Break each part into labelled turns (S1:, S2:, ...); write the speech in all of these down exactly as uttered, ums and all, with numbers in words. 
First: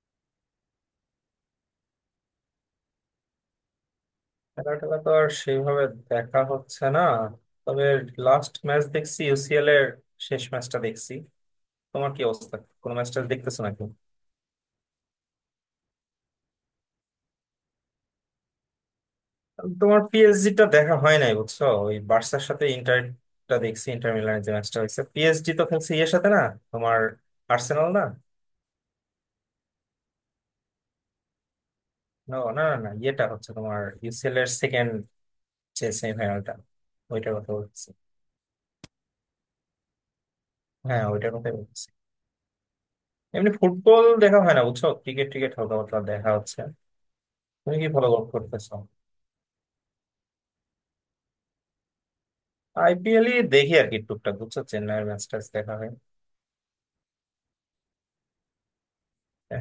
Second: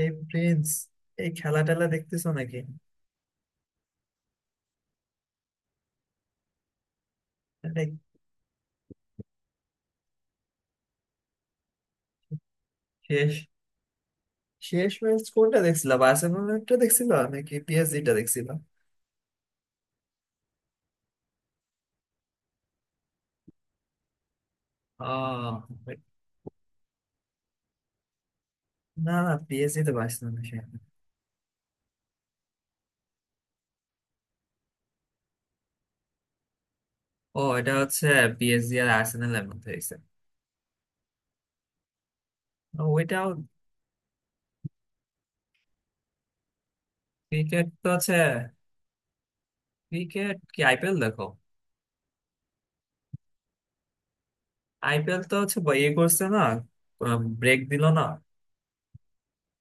S1: এই প্রিন্স, এই খেলা টেলা দেখতেছো নাকি?
S2: খেলা টেলা তো আর সেইভাবে দেখা হচ্ছে না,
S1: এটা
S2: তবে লাস্ট ম্যাচ দেখছি ইউসিএল এর শেষ ম্যাচটা দেখছি। তোমার কি অবস্থা? কোনো ম্যাচটা
S1: শেষ
S2: দেখতেছো নাকি?
S1: শেষ ম্যাচ কোনটা দেখছিলা, বার্সেলোনাটা দেখছিলা নাকি পিএসজি টা দেখছিলা?
S2: তোমার পিএসজি টা দেখা হয় নাই বুঝছো, ওই বার্সার সাথে ইন্টারটা দেখছি, ইন্টার মিলানের যে ম্যাচটা হয়েছে। পিএসজি
S1: আহ
S2: তো খেলছে ইয়ের সাথে না, তোমার আর্সেনাল না?
S1: না না, পিএসজি তো বার্সেলোনা সে।
S2: না না না না, ইয়েটা হচ্ছে তোমার ইউসিএল এর সেকেন্ড যে সেমিফাইনালটা, ওইটার
S1: ও,
S2: কথা
S1: এটা
S2: বলছি।
S1: হচ্ছে পিএসজি আর আর্সেনালের মধ্যে হয়েছে।
S2: হ্যাঁ, ওইটার কথাই বলছি।
S1: ওইটাও
S2: এমনি ফুটবল দেখা হয় না বুঝছো, ক্রিকেট ক্রিকেট হালকা পাতলা দেখা হচ্ছে।
S1: ক্রিকেট
S2: তুমি
S1: তো
S2: কি ফলো
S1: হচ্ছে।
S2: করতেছো?
S1: ক্রিকেট কি আইপিএল দেখো?
S2: আইপিএল ই দেখি আর কি, টুকটাক বুঝছো, চেন্নাইয়ের
S1: আইপিএল
S2: ম্যাচ
S1: তো
S2: ট্যাচ
S1: হচ্ছে
S2: দেখা
S1: ব- ইয়ে
S2: হয়।
S1: করছে না, ব্রেক দিলো না।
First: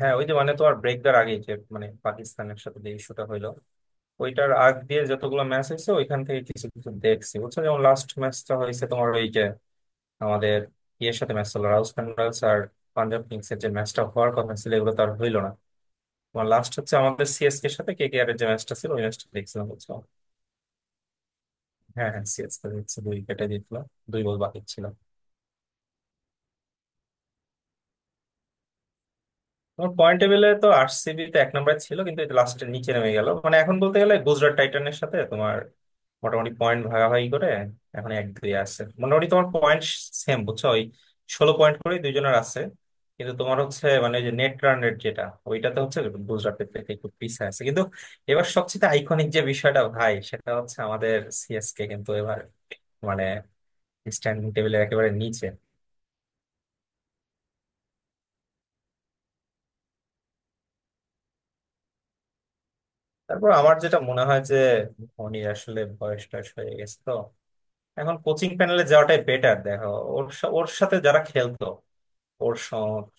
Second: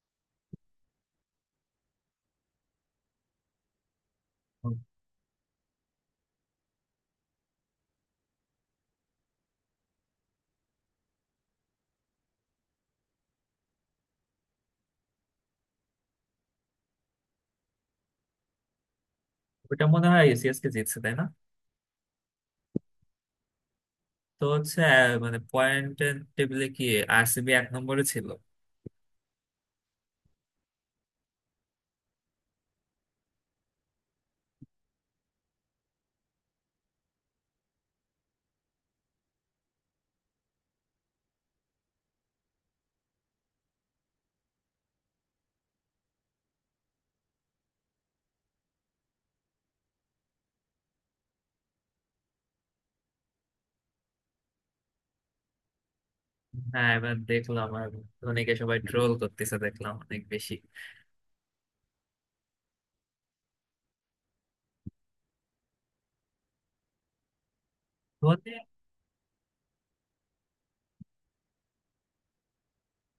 S2: হ্যাঁ ওই যে মানে তোমার ব্রেক দেওয়ার আগে যে মানে পাকিস্তানের সাথে যে ইস্যুটা হইলো, ওইটার আগ দিয়ে যতগুলো ম্যাচ হয়েছে ওইখান থেকে কিছু কিছু দেখছি বুঝছো। যেমন লাস্ট ম্যাচটা হয়েছে তোমার ওই যে আমাদের ইয়ের সাথে ম্যাচ হলো, রাজস্থান রয়্যালস আর পাঞ্জাব কিংস এর যে ম্যাচটা হওয়ার কথা ছিল, এগুলো তো আর হইলো না। তোমার লাস্ট হচ্ছে আমাদের সিএসকে এর সাথে কেকেআর এর যে ম্যাচটা ছিল, ওই ম্যাচটা দেখছিলাম
S1: ওটা
S2: বুঝছো।
S1: মনে হয় সিএসকে জিতছে, তাই না?
S2: হ্যাঁ হ্যাঁ, সিএসকে দেখছি দুই উইকেটে জিতলো, দুই বল
S1: তো
S2: বাকি
S1: হচ্ছে
S2: ছিল।
S1: আহ, মানে পয়েন্ট টেবিলে কি আরসিবি এক নম্বরে ছিল?
S2: তোমার পয়েন্ট টেবিলে তো আরসিবি তো এক নম্বরে ছিল, কিন্তু এটা লাস্টের নিচে নেমে গেল। মানে এখন বলতে গেলে গুজরাট টাইটানের সাথে তোমার মোটামুটি পয়েন্ট ভাগাভাগি করে, এখন এক দুই আছে। মোটামুটি তোমার পয়েন্ট সেম বুঝছো, ওই ষোলো পয়েন্ট করে দুইজনের আছে। কিন্তু তোমার হচ্ছে মানে যে নেট রান রেট যেটা, ওইটাতে হচ্ছে গুজরাটের থেকে একটু পিছিয়ে আছে। কিন্তু এবার সবচেয়ে আইকনিক যে বিষয়টা ভাই, সেটা হচ্ছে আমাদের সিএসকে কিন্তু এবার মানে স্ট্যান্ডিং টেবিলের একেবারে নিচে।
S1: হ্যাঁ, এবার দেখলাম আর ধোনিকে সবাই ট্রোল করতেছে দেখলাম অনেক বেশি।
S2: তারপর আমার যেটা মনে হয় যে ধোনির আসলে বয়স টয়স হয়ে গেছে তো, এখন কোচিং
S1: ধোনি
S2: প্যানেলে যাওয়াটাই বেটার দেখো। ওর সা- ওর সাথে যারা খেলতো, ওর স-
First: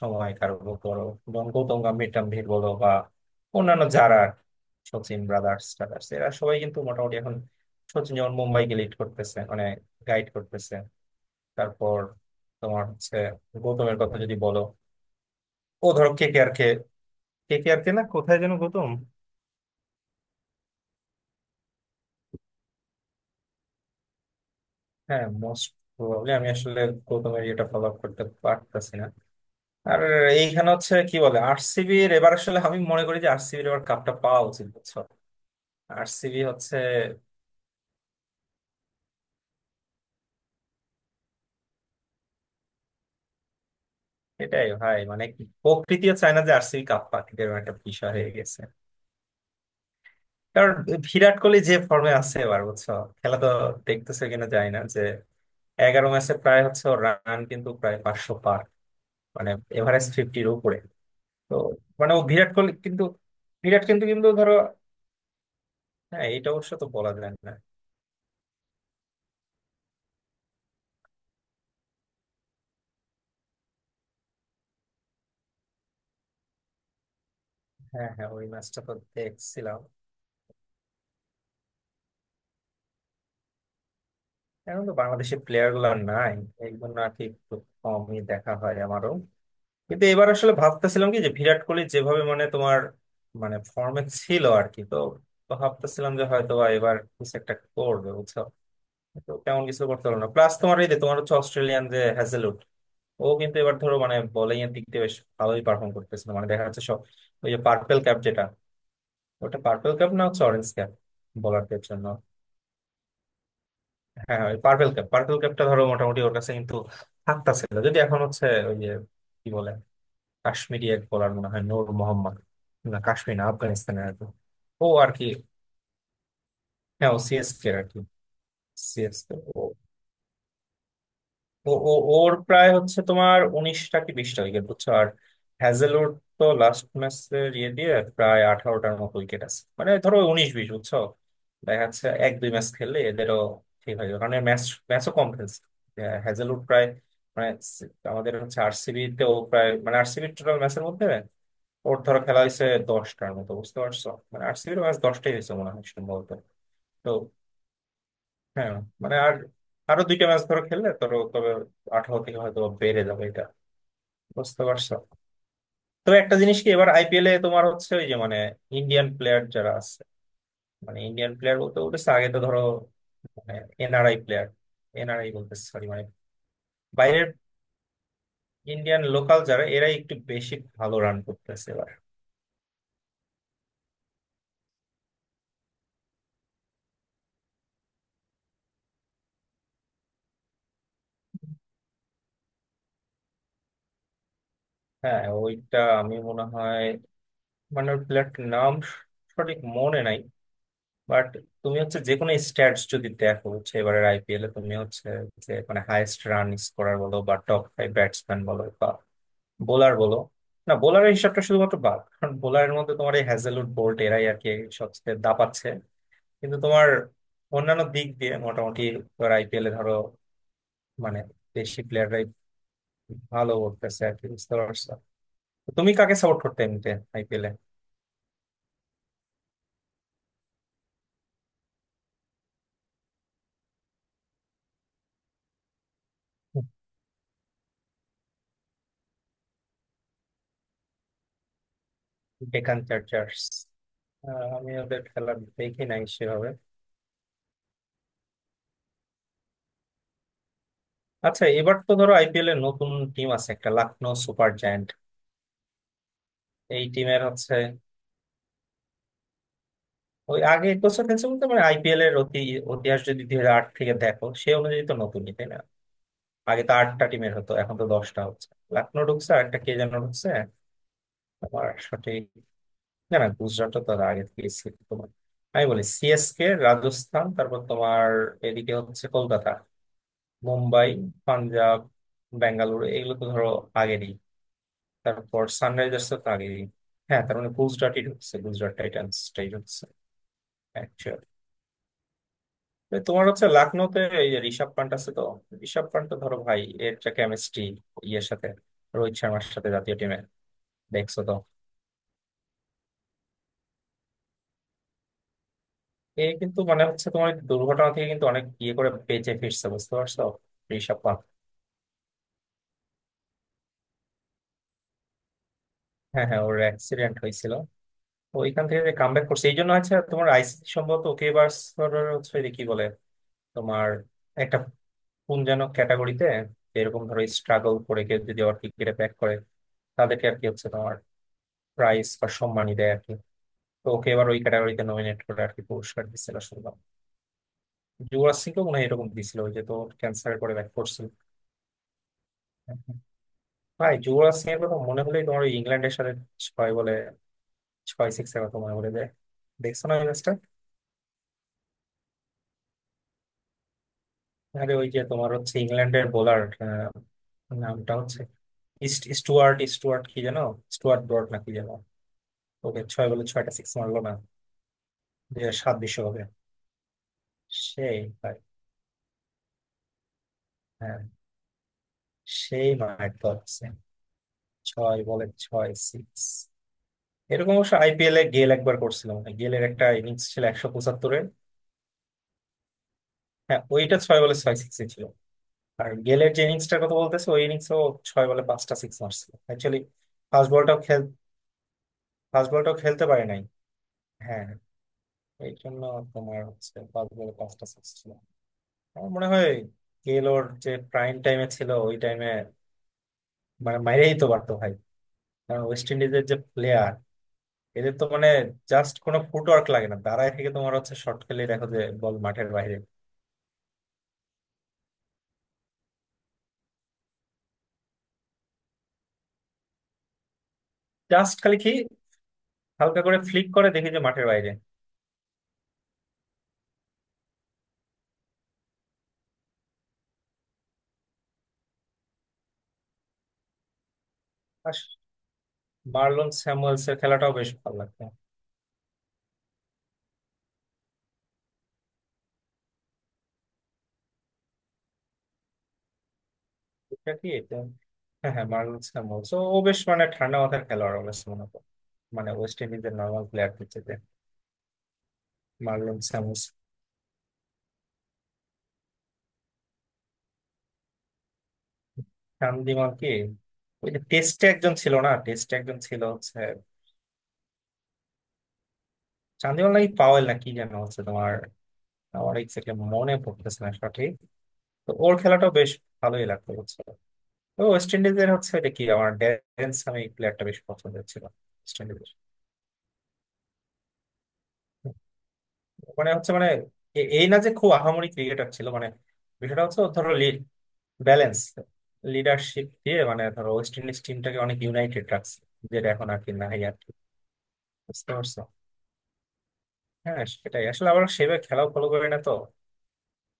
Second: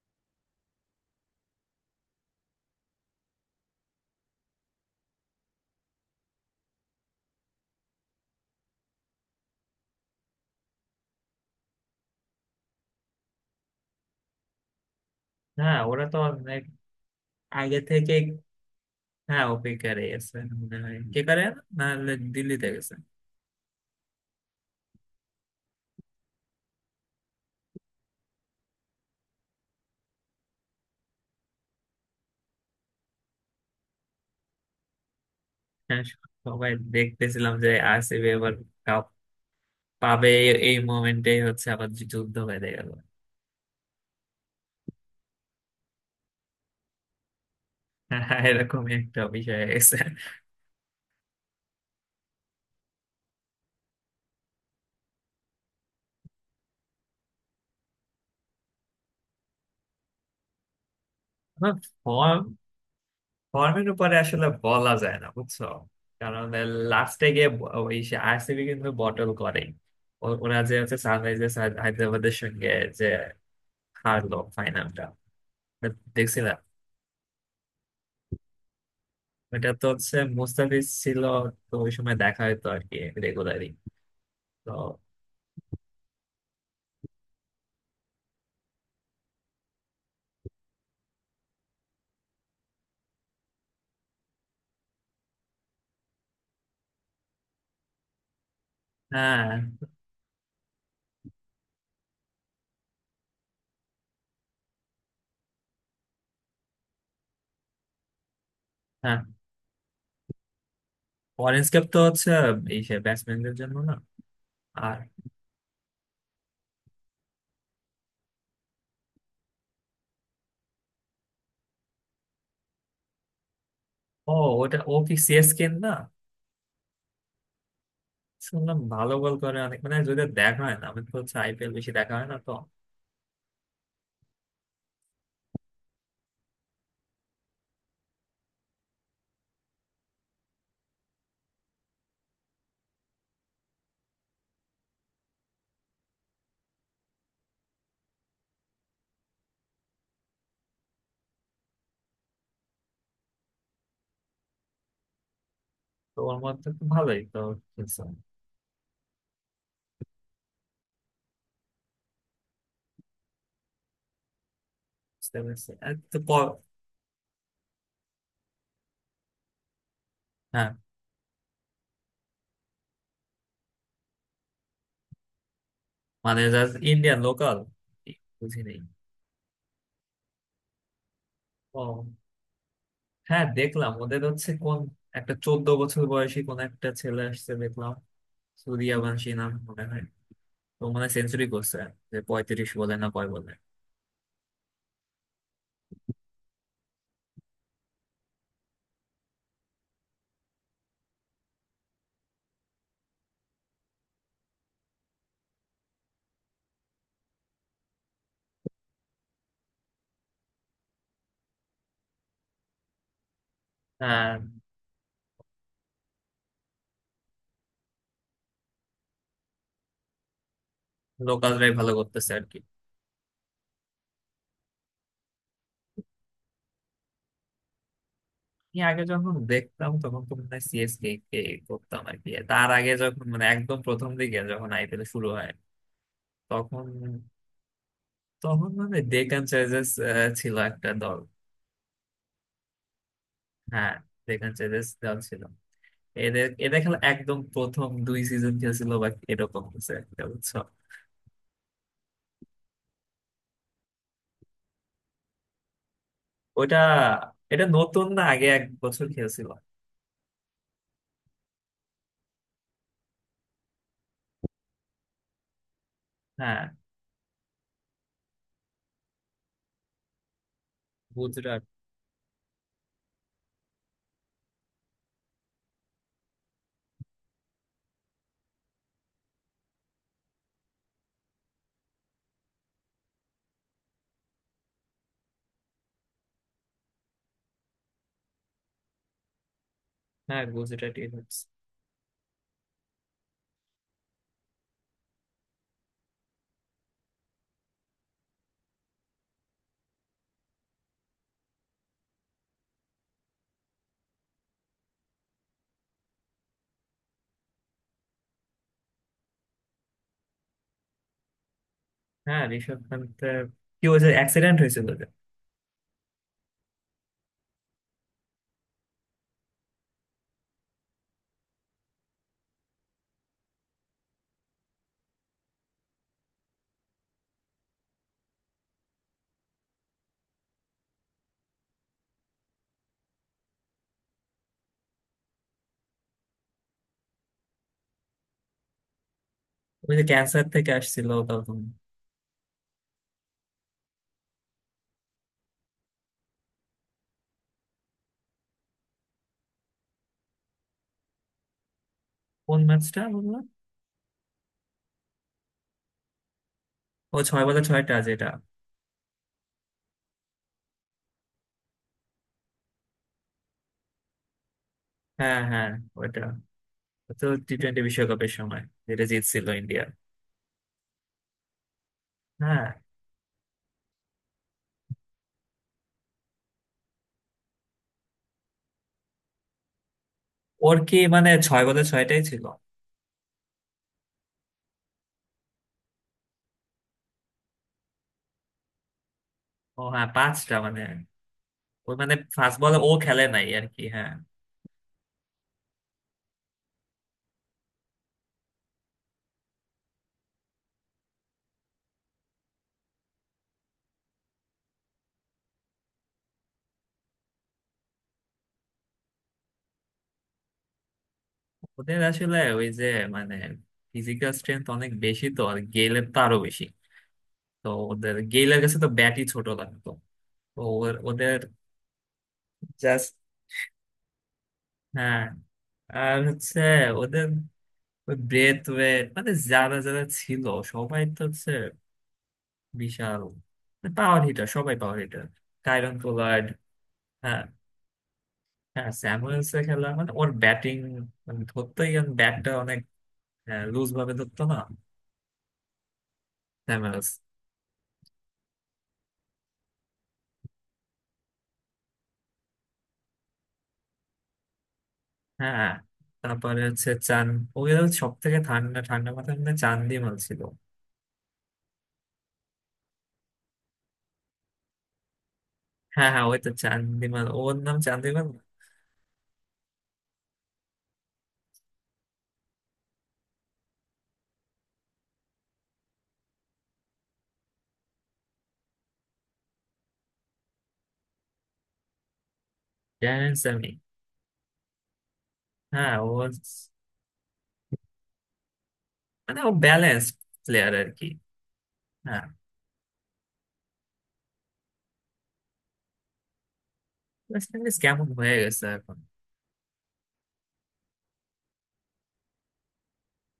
S2: সময় কারো বলো, গৌতম মিড টার্ম ভিড় বলো বা অন্যান্য যারা আর কি, সচিন ব্রাদার্স টাদার্স, এরা সবাই কিন্তু মোটামুটি এখন, সচিন যেমন মুম্বাইকে লিড করতেছে মানে গাইড করতেছে। তারপর তোমার হচ্ছে গৌতমের কথা যদি বলো,
S1: হ্যাঁ,
S2: ও
S1: ওরা
S2: ধরো
S1: তো
S2: কে কে আর
S1: অনেক
S2: কে, কে কে
S1: আগে
S2: আর কে না,
S1: থেকে।
S2: কোথায় যেন গৌতম।
S1: হ্যাঁ, ওপিকারে গেছে মনে হয় কে করে, নাহলে দিল্লিতে গেছে।
S2: হ্যাঁ, মোস্ট প্রবাবলি, আমি আসলে গৌতমের ইয়েটা ফলো আপ করতে পারতেছি না। আর এইখানে হচ্ছে কি বলে আরসিবি এর এবার, আসলে আমি মনে করি যে আরসিবি এবার কাপটা পাওয়া উচিত বুঝছো।
S1: হ্যাঁ,
S2: আরসিবি
S1: সবাই
S2: হচ্ছে,
S1: দেখতেছিলাম যে আরসিবি এবার কাপ পাবে। এই মোমেন্টেই হচ্ছে আবার যুদ্ধ বেঁধে গেল।
S2: এটাই ভাই মানে কি, প্রকৃতিও চায় না যে আরসিবি কাপ পাক, এরকম একটা বিষয় হয়ে
S1: হ্যাঁ,
S2: গেছে।
S1: এরকমই একটা বিষয় হয়ে গেছে।
S2: কারণ বিরাট কোহলি যে ফর্মে আছে এবার বুঝছো, খেলা তো দেখতেছে কিনা, যায় না যে এগারো ম্যাচে প্রায় হচ্ছে রান কিন্তু প্রায় পাঁচশো পার। মানে এভারেজ ফিফটির উপরে, তো মানে ও
S1: ফর্ম
S2: বিরাট কোহলি কিন্তু। বিরাট
S1: ফর্মের
S2: কিন্তু
S1: উপরে
S2: কিন্তু
S1: আসলে
S2: ধরো,
S1: বলা যায় না বুঝছো।
S2: হ্যাঁ
S1: কারণ
S2: এটা অবশ্য তো বলা
S1: লাস্টে
S2: যায়
S1: গিয়ে
S2: না।
S1: ব- ওই আরসিবি কিন্তু বটল করে। ওরা যে হচ্ছে সানরাইজার্স হায়দ্রাবাদের সঙ্গে যে হারলো, ফাইনালটা দেখছিলাম।
S2: হ্যাঁ হ্যাঁ, ওই ম্যাচটা তো
S1: এটা
S2: দেখছিলাম।
S1: তো হচ্ছে মুস্তাফিজ ছিল, তো ওই সময় দেখা হতো আর কি, রেগুলারই। তো
S2: এখন তো বাংলাদেশের প্লেয়ার গুলো আর নাই, এই জন্য আর কি একটু কমই দেখা হয় আমারও। কিন্তু এবার আসলে ভাবতেছিলাম কি, যে বিরাট কোহলি যেভাবে মানে তোমার মানে ফর্মে ছিল আর কি, তো তো ভাবতেছিলাম যে হয়তো বা এবার কিছু একটা করবে বুঝছো। তো
S1: হ্যাঁ,
S2: তেমন কিছু করতে পারলো না, প্লাস তোমার এই যে তোমার হচ্ছে অস্ট্রেলিয়ান যে হ্যাজেলউড, ও কিন্তু এবার ধরো মানে বোলিং এর দিক দিয়ে বেশ ভালোই পারফর্ম করতেছিল। মানে দেখা যাচ্ছে সব, ওই যে পার্পেল ক্যাপ যেটা।
S1: হ্যাঁ
S2: ওটা পার্পেল ক্যাপ না, হচ্ছে অরেঞ্জ ক্যাপ,
S1: অরেঞ্জ
S2: বোলারদের
S1: কাপ তো
S2: জন্য।
S1: হচ্ছে এই ব্যাটসম্যানদের জন্য না?
S2: হ্যাঁ হ্যাঁ, ওই পার্পেল
S1: আর
S2: ক্যাপ, পার্পেল ক্যাপটা ধরো মোটামুটি ওর কাছে কিন্তু হাতটা ছিল। যদি এখন হচ্ছে ওই যে কি বলে, কাশ্মীরি এক বলার, মনে হয় নূর মোহাম্মদ। না কাশ্মীর না, আফগানিস্তানের আর কি।
S1: ও, ওটা
S2: ও
S1: ও
S2: আর
S1: কি
S2: কি,
S1: সিএসকে না?
S2: হ্যাঁ ও সিএসকে আর কি।
S1: শুনলাম ভালো বল
S2: সিএসকে,
S1: করে অনেক, মানে যদি দেখা হয় না, আমি তো হচ্ছে আইপিএল
S2: ও
S1: বেশি
S2: ও-
S1: দেখা হয়
S2: ওর
S1: না তো।
S2: প্রায় হচ্ছে তোমার উনিশটা কি বিশটা উইকেট বুঝছো। আর হ্যাজেলউড তো লাস্ট ম্যাচের ইয়ে দিয়ে প্রায় আঠারোটার মতো উইকেট আছে, মানে ধরো উনিশ বিশ বুঝছো। দেখা যাচ্ছে এক দুই ম্যাচ খেললে এদেরও ঠিক হয়ে যাবে, কারণ ম্যাচ ম্যাচও কম খেলছে। আহ, হ্যাজেলউড প্রায় মানে সি- আমাদের হচ্ছে আরসিবি তেও প্রায়, মানে আরসিবি টোটাল ম্যাচের মধ্যে ওর ধরো খেলা হয়েছে দশটার মতো বুঝতে পারছো। মানে আরসিবির ম্যাচ দশটাই হয়েছে মনে হয়
S1: তো
S2: সম্ভবত।
S1: ওর মধ্যে তো ভালোই তো খেলছে।
S2: হ্যাঁ মানে, আর আরো দুইটা ম্যাচ ধরো খেললে ধরো, তবে আঠারো থেকে হয়তো বেড়ে যাবে এটা বুঝতে পারছো।
S1: বুঝতে পেরেছি আর
S2: তো
S1: তো
S2: একটা
S1: প-
S2: জিনিস কি, এবার আইপিএল এ তোমার হচ্ছে ওই যে মানে ইন্ডিয়ান প্লেয়ার যারা আছে,
S1: হ্যাঁ,
S2: মানে ইন্ডিয়ান প্লেয়ার বলতে বলতেছে আগে তো ধরো মানে এনআরআই প্লেয়ার। এনআরআই বলতেছে, সরি, মানে
S1: মানে জাস্ট ইন্ডিয়ান
S2: বাইরের।
S1: লোকাল বুঝি নেই।
S2: ইন্ডিয়ান লোকাল যারা, এরাই একটু বেশি ভালো রান করতেছে এবার।
S1: ও হ্যাঁ, দেখলাম ওদের হচ্ছে কোন একটা চোদ্দ বছর বয়সী কোন একটা ছেলে আসছে দেখলাম, সূর্যবংশী নাম মনে হয়। তো মনে হয় সেঞ্চুরি করছে, যে পঁয়ত্রিশ বলে না কয় বলে।
S2: হ্যাঁ ওইটা আমি মনে হয়, মানে প্লেয়ারটির নাম সঠিক মনে নাই। বাট তুমি হচ্ছে যে কোনো স্ট্যাটস যদি দেখো, হচ্ছে এবারের আইপিএল এ তুমি হচ্ছে যে মানে হাইয়েস্ট রান স্কোরার বলো বা টপ ফাইভ ব্যাটসম্যান বলো বা বোলার বলো, না বোলারের হিসাবটা শুধুমাত্র বাদ, কারণ বোলারের মধ্যে তোমার এই হ্যাজেলউড বোল্ট এরাই
S1: হ্যাঁ,
S2: আর কি সবচেয়ে দাপাচ্ছে। কিন্তু তোমার অন্যান্য দিক দিয়ে মোটামুটি তোমার আইপিএল এ ধরো মানে
S1: লোকালরাই
S2: দেশি
S1: ভালো
S2: প্লেয়াররাই
S1: করতেছে আর কি।
S2: ভালো করতেছে আর কি বুঝতে পারছো। তো তুমি কাকে সাপোর্ট করতে এমনিতে আইপিএল এ?
S1: আমি আগে যখন দেখতাম, তখন তো মনে হয় সিএসকে কে করতাম আর কি। তার আগে যখন, মানে একদম প্রথম দিকে যখন আইপিএল শুরু হয়, তখন, তখন মানে ডেকান চার্জার্স ছিল একটা দল।
S2: ডেকান চার্জার্স?
S1: হ্যাঁ,
S2: আহ,
S1: ডেকান
S2: আমি
S1: চার্জার্স
S2: ওদের
S1: দল
S2: খেলা
S1: ছিল।
S2: দেখি নাই
S1: এদের
S2: সেভাবে।
S1: এদের খেলা একদম প্রথম দুই সিজন খেলছিল বা এরকম কিছু একটা বুঝছো।
S2: আচ্ছা, এবার তো ধরো আইপিএল এর নতুন টিম আছে একটা, লখনৌ সুপার জায়ান্ট।
S1: ওটা
S2: এই টিমের হচ্ছে,
S1: এটা নতুন না, আগে এক বছর খেলছিল।
S2: ওই আগে বছর খেলছে বলতে মানে আইপিএল এর অতি ইতিহাস যদি দুই হাজার আট থেকে দেখো, সেই অনুযায়ী তো নতুনই তাই না? আগে
S1: হ্যাঁ,
S2: তো আটটা টিমের হতো, এখন তো দশটা হচ্ছে। লখনৌ ঢুকছে আর একটা কে যেন ঢুকছে,
S1: গুজরাট।
S2: আমার সঠিক। না না, গুজরাটও তো আগে থেকে ছিল তোমার, আমি বলি সিএসকে, রাজস্থান, তারপর তোমার এদিকে হচ্ছে কলকাতা, মুম্বাই, পাঞ্জাব, বেঙ্গালুরু, এগুলো তো ধরো আগেরই। তারপর সানরাইজার্স তো আগেই। হ্যাঁ, তার মানে গুজরাটই ঢুকছে, গুজরাট টাইটান্স টাই ঢুকছে।
S1: হ্যাঁ, গুজরাট
S2: অ্যাকচুয়ালি
S1: ইউনিটস।
S2: তোমার হচ্ছে লখনৌতে এই যে ঋষভ পান্ট আছে তো, ঋষভ পান্ট তো ধরো ভাই এর যে কেমিস্ট্রি ইয়ের সাথে রোহিত শর্মার সাথে জাতীয় টিমে দেখছো তো, এ কিন্তু মানে হচ্ছে তোমার এই দুর্ঘটনা থেকে কিন্তু অনেক ইয়ে করে বেঁচে ফিরছে বুঝতে পারছো, ঋষভ পান্ট।
S1: হ্যাঁ, ঋষভ পান্তের কি ওই যে অ্যাক্সিডেন্ট হয়েছিল যে।
S2: হ্যাঁ হ্যাঁ, ওর অ্যাক্সিডেন্ট হয়েছিল, ওইখান থেকে যে কামব্যাক করছে, এই জন্য হচ্ছে তোমার আইসিসি সম্ভবত ওকে এবার হচ্ছে যে কি বলে তোমার একটা কোন যেন ক্যাটাগরিতে, এরকম ধরো স্ট্রাগল করে কেউ যদি আবার ক্রিকেটে ব্যাক করে তাদেরকে আর কি হচ্ছে তোমার প্রাইজ বা সম্মানই দেয় আর কি, তো ওকে এবার ওই ক্যাটাগরিতে নমিনেট করে আর কি পুরস্কার দিচ্ছিল শুনলাম। যুবরাজ সিংকেও মনে হয় এরকম দিছিল, ওই যে তো
S1: ওই যে
S2: ক্যান্সার
S1: ক্যান্সার
S2: করে ব্যাক
S1: থেকে
S2: করছিল।
S1: আসছিল তখন।
S2: ভাই, যুবরাজ সিং এর কথা মনে হলেই তোমার ওই ইংল্যান্ডের সাথে ছয় বলে ছয় সিক্স এর কথা মনে পড়ে যায়। দেখছো না ওই ম্যাচটা,
S1: কোন ম্যাচটা বললাম?
S2: আরে ওই যে তোমার হচ্ছে ইংল্যান্ডের বোলার,
S1: ও, ছয় বলে
S2: নামটা
S1: ছয়টা
S2: হচ্ছে
S1: যেটা।
S2: ইস্ট স্টুয়ার্ট, স্টুয়ার্ট কি যেন, স্টুয়ার্ট ব্রড না কি যেন, ওকে ছয় বলে ছয়টা সিক্স মারলো না,
S1: হ্যাঁ
S2: দুই হাজার
S1: হ্যাঁ,
S2: সাত
S1: ওইটা
S2: বিশ্বকাপে।
S1: ও তো টি টোয়েন্টি
S2: সেই
S1: বিশ্বকাপের
S2: ভাই,
S1: সময়, যেটা জিতছিল ইন্ডিয়া।
S2: হ্যাঁ
S1: হ্যাঁ।
S2: সেই মাঠ ধরছে, ছয় বলে ছয় সিক্স। এরকম অবশ্য আইপিএল এ গেল একবার করছিলাম, মানে গেলের একটা ইনিংস ছিল একশো
S1: ওর কি
S2: পঁচাত্তরের
S1: মানে ছয় বলে ছয়টাই ছিল?
S2: হ্যাঁ ওইটা ছয় বলে ছয় সিক্স ছিল। আর গেলের যে ইনিংসটার কথা বলতেছে, ওই ইনিংসও ছয় বলে পাঁচটা সিক্স মারছিল অ্যাকচুয়ালি।
S1: ও হ্যাঁ,
S2: ফার্স্ট
S1: পাঁচটা
S2: বলটাও
S1: মানে
S2: খেল,
S1: ওই মানে
S2: ফার্স্ট
S1: ফার্স্ট
S2: বলটাও
S1: বলে ও
S2: খেলতে
S1: খেলে
S2: পারে নাই।
S1: নাই আর কি, হ্যাঁ।
S2: হ্যাঁ এই জন্য তোমার হচ্ছে ফার্স্ট বলে পাঁচটা সিক্স ছিল। আমার মনে হয় গেল ওর যে প্রাইম টাইমে ছিল ওই টাইমে মানে মাইরেই তো পারতো ভাই। কারণ ওয়েস্ট ইন্ডিজের যে প্লেয়ার, এদের তো মানে জাস্ট কোনো ফুটওয়ার্ক লাগে না, দাঁড়ায় থেকে তোমার হচ্ছে শর্ট খেলে দেখো যে
S1: ওদের
S2: বল
S1: আসলে
S2: মাঠের
S1: ওই
S2: বাইরে।
S1: যে মানে ফিজিক্যাল স্ট্রেংথ অনেক বেশি, তো আর গেইলের তো আরো বেশি। তো ওদের গেইলের কাছে তো ব্যাটই ছোট লাগতো। তো ওর-
S2: জাস্ট
S1: ওদের
S2: খালি কি হালকা
S1: জাস্ট।
S2: করে ফ্লিক করে দেখি যে মাঠের বাইরে।
S1: হ্যাঁ। আর হচ্ছে ওদের ওই ব্রেথ ওয়েট, মানে যারা যারা ছিল সবাই তো হচ্ছে বিশাল পাওয়ার হিটার, সবাই
S2: আর
S1: power hitter. Kieron
S2: Marlon
S1: Pollard.
S2: Samuels এর খেলাটাও
S1: হ্যাঁ
S2: বেশ ভালো লাগতো।
S1: হ্যাঁ, স্যামুয়েলস এর খেলা মানে ওর ব্যাটিং মানে ধরতেই, কারণ ব্যাটটা অনেক লুজ ভাবে ধরতো না স্যামুয়েলস।
S2: এটা কি এটা, হ্যাঁ হ্যাঁ মার্লন স্যামুয়েলস, ও ও বেশ মানে ঠান্ডা মাথার খেলোয়াড়, ও বেশ মনে করো মানে ওয়েস্ট ইন্ডিজের নর্মাল প্লেয়ারদের চেয়ে,
S1: হ্যাঁ,
S2: মার্লন স্যামুয়েলস।
S1: তারপরে হচ্ছে চান ওই সব থেকে ঠান্ডা ঠান্ডা মাথায় মানে চান্দিমাল ছিল।
S2: চান্দিমাল কি ওই যে টেস্টে একজন ছিল না, টেস্টে একজন ছিল
S1: হ্যাঁ হ্যাঁ, ওই
S2: হচ্ছে,
S1: তো চান্দিমাল, ওর নাম চান্দিমাল।
S2: চান্দিমাল নাকি পাওয়েল না কি যেন হচ্ছে তোমার, আমার এক্স্যাক্টলি মনে পড়তেছে না সঠিক। তো ওর খেলাটাও বেশ ভালোই লাগতো বুঝছো। তো ওয়েস্ট ইন্ডিজের হচ্ছে এটা কি আমার ড্যারেন সামি প্লেয়ারটা বেশ পছন্দের ছিল, ওয়েস্ট ইন্ডিজের।
S1: জানেন আমি, হ্যাঁ,
S2: মানে
S1: ও
S2: হচ্ছে মানে এ- এই না যে খুব আহামরি ক্রিকেটার ছিল, মানে
S1: মানে ও
S2: বিষয়টা হচ্ছে ওর
S1: ব্যালেন্স
S2: ধরো লিড,
S1: প্লেয়ার আর কি।
S2: ব্যালেন্স,
S1: হ্যাঁ,
S2: লিডারশিপ দিয়ে মানে ধরো ওয়েস্ট ইন্ডিজ টিমটাকে অনেক ইউনাইটেড রাখছে, যেটা এখন আর কি নাই আর কি,
S1: ওয়েস্ট ইন্ডিজ কেমন
S2: বুঝতে
S1: হয়ে
S2: পারছো।
S1: গেছে এখন।
S2: হ্যাঁ, সেটাই আসলে, আবার সেভাবে খেলাও ফলো করি না তো,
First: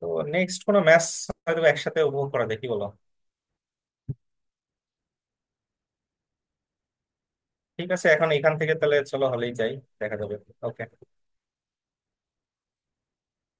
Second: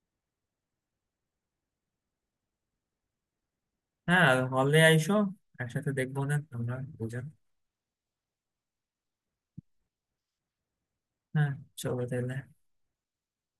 S2: তো নেক্সট কোনো ম্যাচ হয়তো একসাথে উপভোগ করা দেখি, বলো।
S1: হ্যাঁ, হলে আইসো, একসাথে দেখবো না আমরা দুজন।
S2: ঠিক আছে, এখন এখান থেকে তাহলে চলো হলেই যাই, দেখা যাবে। ওকে।
S1: হ্যাঁ, চলো তাহলে।